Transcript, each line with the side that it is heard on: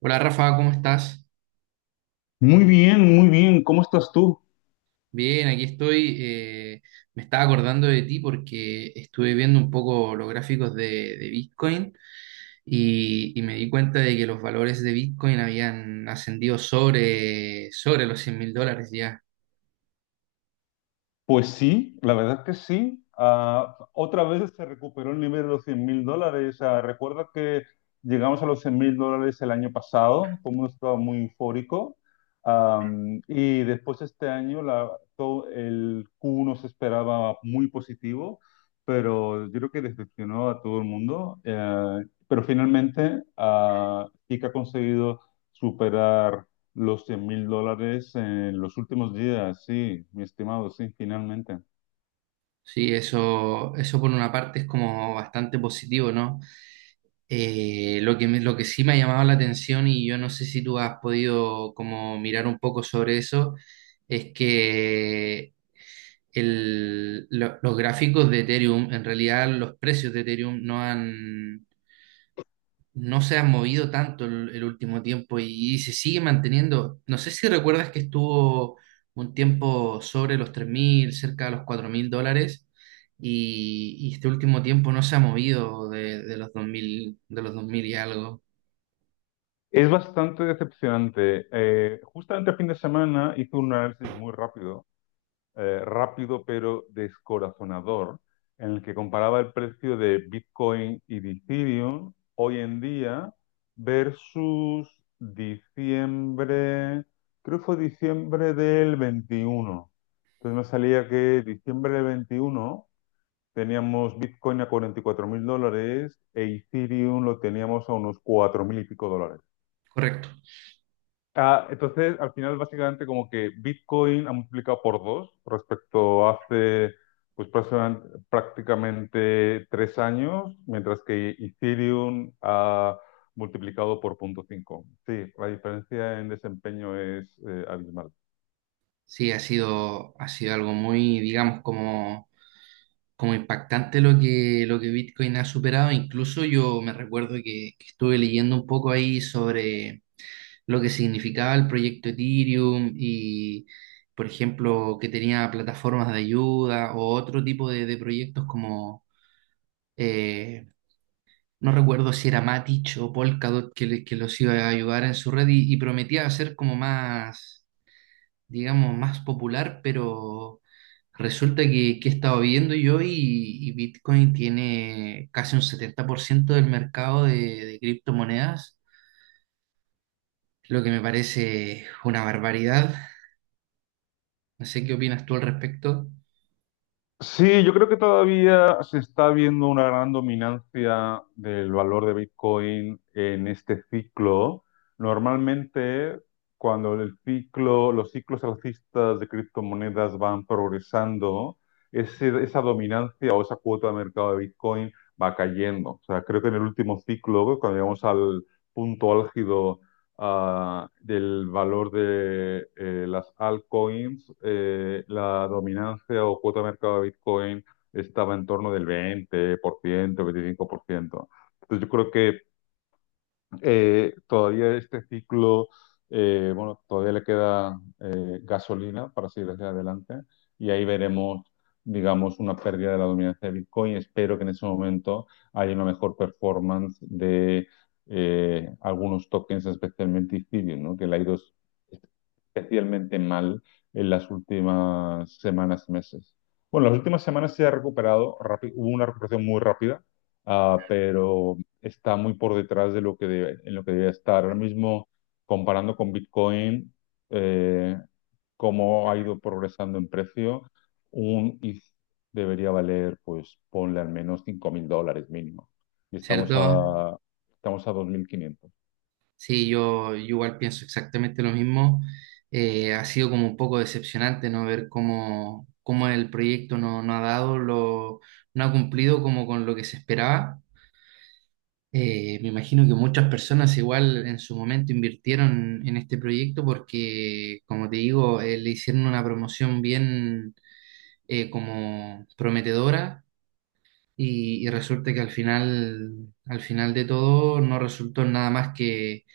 right: Hola Rafa, ¿cómo estás?
left: Muy bien, muy bien. ¿Cómo estás tú?
right: Bien, aquí estoy. Me estaba acordando de ti porque estuve viendo un poco los gráficos de Bitcoin y me di cuenta de que los valores de Bitcoin habían ascendido sobre los $100.000 ya.
left: Pues sí, la verdad que sí. Otra vez se recuperó el nivel de los $100.000. Recuerda que llegamos a los $100.000 el año pasado, como un estado muy eufórico. Y después este año todo el Q1 se esperaba muy positivo, pero yo creo que decepcionó a todo el mundo. Pero finalmente sí que ha conseguido superar los $100.000 en los últimos días, sí, mi estimado, sí, finalmente.
right: Sí, eso por una parte es como bastante positivo, ¿no? Lo que sí me ha llamado la atención y yo no sé si tú has podido como mirar un poco sobre eso es que los gráficos de Ethereum, en realidad los precios de Ethereum no se han movido tanto el último tiempo y se sigue manteniendo. No sé si recuerdas que estuvo un tiempo sobre los 3.000, cerca de los $4.000 y este último tiempo no se ha movido de los 2.000, de los 2.000 y algo.
left: Es bastante decepcionante. Justamente el fin de semana hice un análisis muy rápido, rápido pero descorazonador, en el que comparaba el precio de Bitcoin y de Ethereum hoy en día versus diciembre, creo que fue diciembre del 21. Entonces me salía que diciembre del 21 teníamos Bitcoin a 44 mil dólares e Ethereum lo teníamos a unos 4 mil y pico dólares.
right: Correcto.
left: Entonces, al final, básicamente, como que Bitcoin ha multiplicado por dos respecto a hace pues, prácticamente 3 años, mientras que Ethereum ha multiplicado por 0.5. Sí, la diferencia en desempeño es abismal.
right: Sí, ha sido algo muy, digamos, como, como impactante lo que Bitcoin ha superado. Incluso yo me recuerdo que estuve leyendo un poco ahí sobre lo que significaba el proyecto Ethereum y, por ejemplo, que tenía plataformas de ayuda o otro tipo de proyectos como, eh, no recuerdo si era Matic o Polkadot que los iba a ayudar en su red y prometía hacer como más, digamos, más popular, pero resulta que he estado viendo yo y Bitcoin tiene casi un 70% del mercado de criptomonedas, lo que me parece una barbaridad. No sé qué opinas tú al respecto,
left: Sí, yo creo que todavía se está viendo una gran dominancia del valor de Bitcoin en este ciclo. Normalmente, cuando el ciclo, los ciclos alcistas de criptomonedas van progresando, esa dominancia o esa cuota de mercado de Bitcoin va cayendo. O sea, creo que en el último ciclo, cuando llegamos al punto álgido del valor de las altcoins, la dominancia o cuota de mercado de Bitcoin estaba en torno del 20%, 25%. Entonces yo creo que todavía este ciclo, bueno, todavía le queda gasolina para seguir hacia adelante y ahí veremos, digamos, una pérdida de la dominancia de Bitcoin. Espero que en ese momento haya una mejor performance de algunos tokens, especialmente Ethereum, ¿no? Que le ha ido especialmente mal en las últimas semanas y meses. Bueno, las últimas semanas se ha recuperado, hubo una recuperación muy rápida, pero está muy por detrás de lo que debe, en lo que debe estar. Ahora mismo, comparando con Bitcoin, eh, cómo ha ido progresando en precio, un ETH debería valer, pues ponle al menos $5.000 mínimo. Y estamos
right: ¿cierto?
left: a, estamos a 2.500.
right: Sí, yo igual pienso exactamente lo mismo. Ha sido como un poco decepcionante, ¿no? Ver cómo, cómo el proyecto no ha dado lo, no ha cumplido como con lo que se esperaba. Me imagino que muchas personas igual en su momento invirtieron en este proyecto porque, como te digo, le hicieron una promoción bien, como prometedora y resulta que al final de todo no resultó en nada más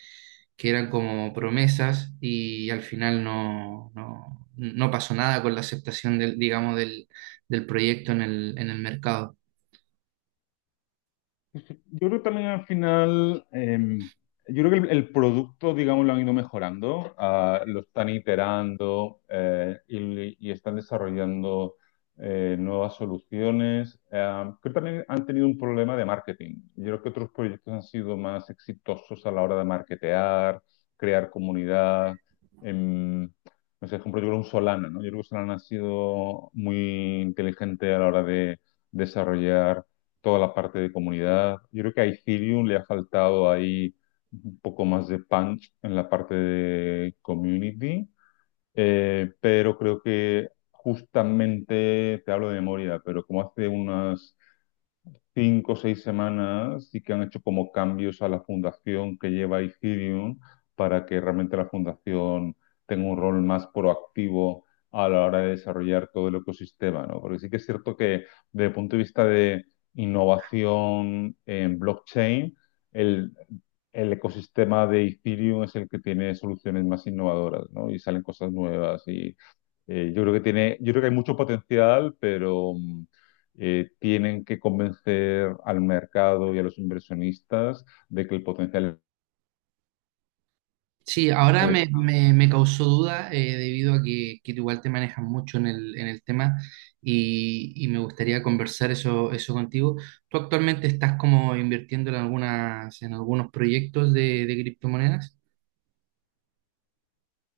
right: que eran como promesas y al final no pasó nada con la aceptación del, digamos, del, del proyecto en el mercado.
left: Yo creo que también al final, yo creo que el producto, digamos, lo han ido mejorando, lo están iterando y están desarrollando nuevas soluciones. Creo que también han tenido un problema de marketing. Yo creo que otros proyectos han sido más exitosos a la hora de marketear, crear comunidad. em, no sé, por ejemplo, yo creo un Solana, ¿no? Yo creo que Solana ha sido muy inteligente a la hora de desarrollar toda la parte de comunidad. Yo creo que a Ethereum le ha faltado ahí un poco más de punch en la parte de community, pero creo que justamente, te hablo de memoria, pero como hace unas 5 o 6 semanas sí que han hecho como cambios a la fundación que lleva Ethereum para que realmente la fundación tenga un rol más proactivo a la hora de desarrollar todo el ecosistema, ¿no? Porque sí que es cierto que desde el punto de vista de innovación en blockchain, el, el ecosistema de Ethereum es el que tiene soluciones más innovadoras, ¿no? Y salen cosas nuevas y yo creo que hay mucho potencial, pero tienen que convencer al mercado y a los inversionistas de que el potencial.
right: Sí, ahora me causó duda, debido a que tú igual te manejas mucho en el tema y me gustaría conversar eso contigo. ¿Tú actualmente estás como invirtiendo en algunas, en algunos proyectos de criptomonedas?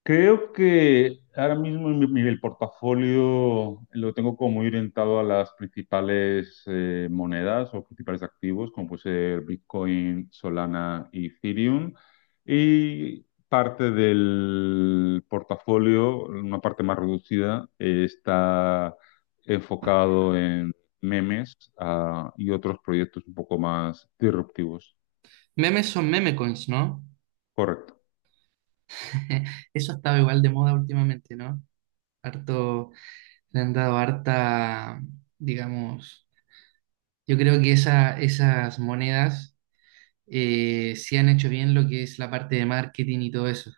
left: Creo que ahora mismo el portafolio lo tengo como muy orientado a las principales monedas o principales activos, como puede ser Bitcoin, Solana y Ethereum. Y parte del portafolio, una parte más reducida, está enfocado en memes, y otros proyectos un poco más disruptivos.
right: Memes son meme coins, ¿no?
left: Correcto.
right: Eso ha estado igual de moda últimamente, ¿no? Harto, le han dado harta, digamos, yo creo que esa, esas monedas, sí han hecho bien lo que es la parte de marketing y todo eso.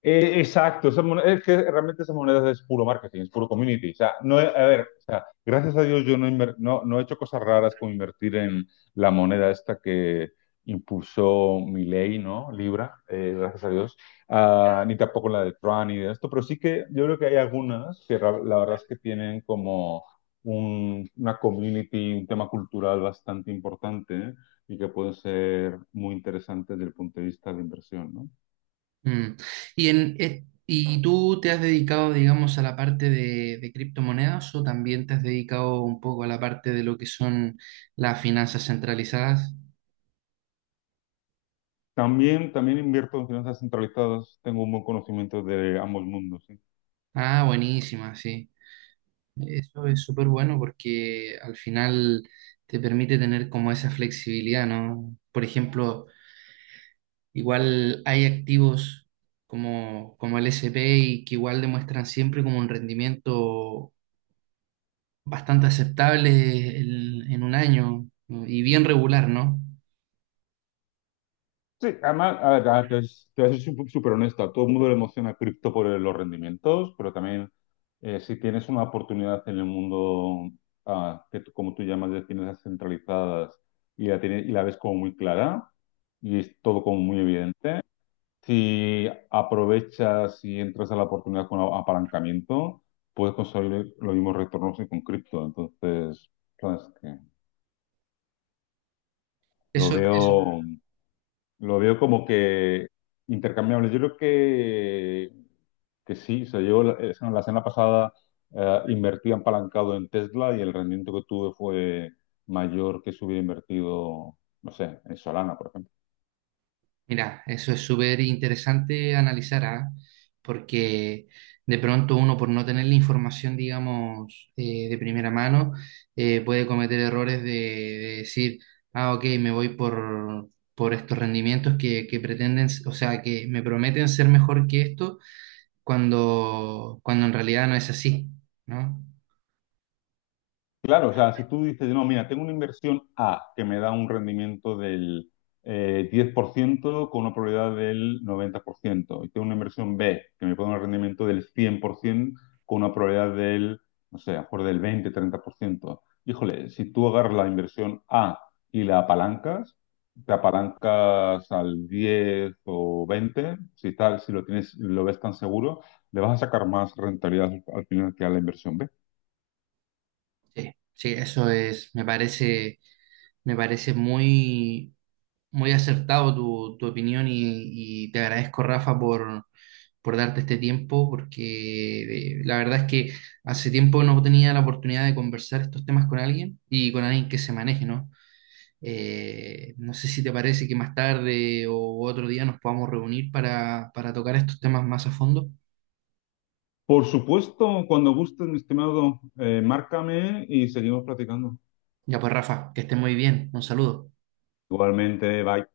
left: Exacto, es que realmente esas monedas es puro marketing, es puro community. O sea, no, a ver, o sea, gracias a Dios yo no he hecho cosas raras como invertir en la moneda esta que impulsó Milei, ¿no? Libra, gracias a Dios. Ah, ni tampoco la de Tron ni de esto, pero sí que yo creo que hay algunas que la verdad es que tienen como una community, un tema cultural bastante importante, ¿eh? Y que pueden ser muy interesantes desde el punto de vista de inversión, ¿no?
right: Mm. ¿Y, en, y tú te has dedicado, digamos, a la parte de criptomonedas o también te has dedicado un poco a la parte de lo que son las finanzas centralizadas?
left: También invierto en finanzas centralizadas, tengo un buen conocimiento de ambos mundos, sí.
right: Ah, buenísima, sí. Eso es súper bueno porque al final te permite tener como esa flexibilidad, ¿no? Por ejemplo, igual hay activos como, como el S&P y que igual demuestran siempre como un rendimiento bastante aceptable, el- en un año, ¿no? Y bien regular, ¿no?
left: Sí, además, a ver, te voy súper honesta, a todo el mundo le emociona cripto por los rendimientos, pero también si tienes una oportunidad en el mundo, que como tú llamas, de finanzas centralizadas y la, tienes, y la ves como muy clara y es todo como muy evidente, si aprovechas y entras a la oportunidad con apalancamiento, puedes conseguir los mismos retornos que con cripto. Entonces, sabes que Lo
right: Eso, eso,
left: veo, lo veo como que intercambiable. Yo creo que sí. O sea, yo la semana pasada invertí apalancado en Tesla y el rendimiento que tuve fue mayor que si hubiera invertido, no sé, en Solana, por ejemplo.
right: mira, eso es súper interesante analizar, ¿ah? Porque de pronto uno por no tener la información, digamos, de primera mano, puede cometer errores de decir, ah, ok, me voy por estos rendimientos que pretenden, o sea, que me prometen ser mejor que esto, cuando en realidad no es así, ¿no?
left: Claro, o sea, si tú dices, no, mira, tengo una inversión A que me da un rendimiento del 10% con una probabilidad del 90%, y tengo una inversión B que me puede dar un rendimiento del 100% con una probabilidad del, no sé, a lo mejor del 20-30%. Híjole, si tú agarras la inversión A y la apalancas, te apalancas al 10 o 20, si tal, si lo tienes, lo ves tan seguro, le vas a sacar más rentabilidad al final que a la inversión B.
right: Sí, sí, eso es, me parece Me parece muy, muy acertado tu opinión y te agradezco, Rafa, por darte este tiempo, porque la verdad es que hace tiempo no tenía la oportunidad de conversar estos temas con alguien y con alguien que se maneje, ¿no? No sé si te parece que más tarde o otro día nos podamos reunir para tocar estos temas más a fondo.
left: Por supuesto, cuando gusten, mi estimado, márcame y seguimos platicando.
right: Ya pues, Rafa, que estés muy bien. Un saludo.
left: Igualmente, bye.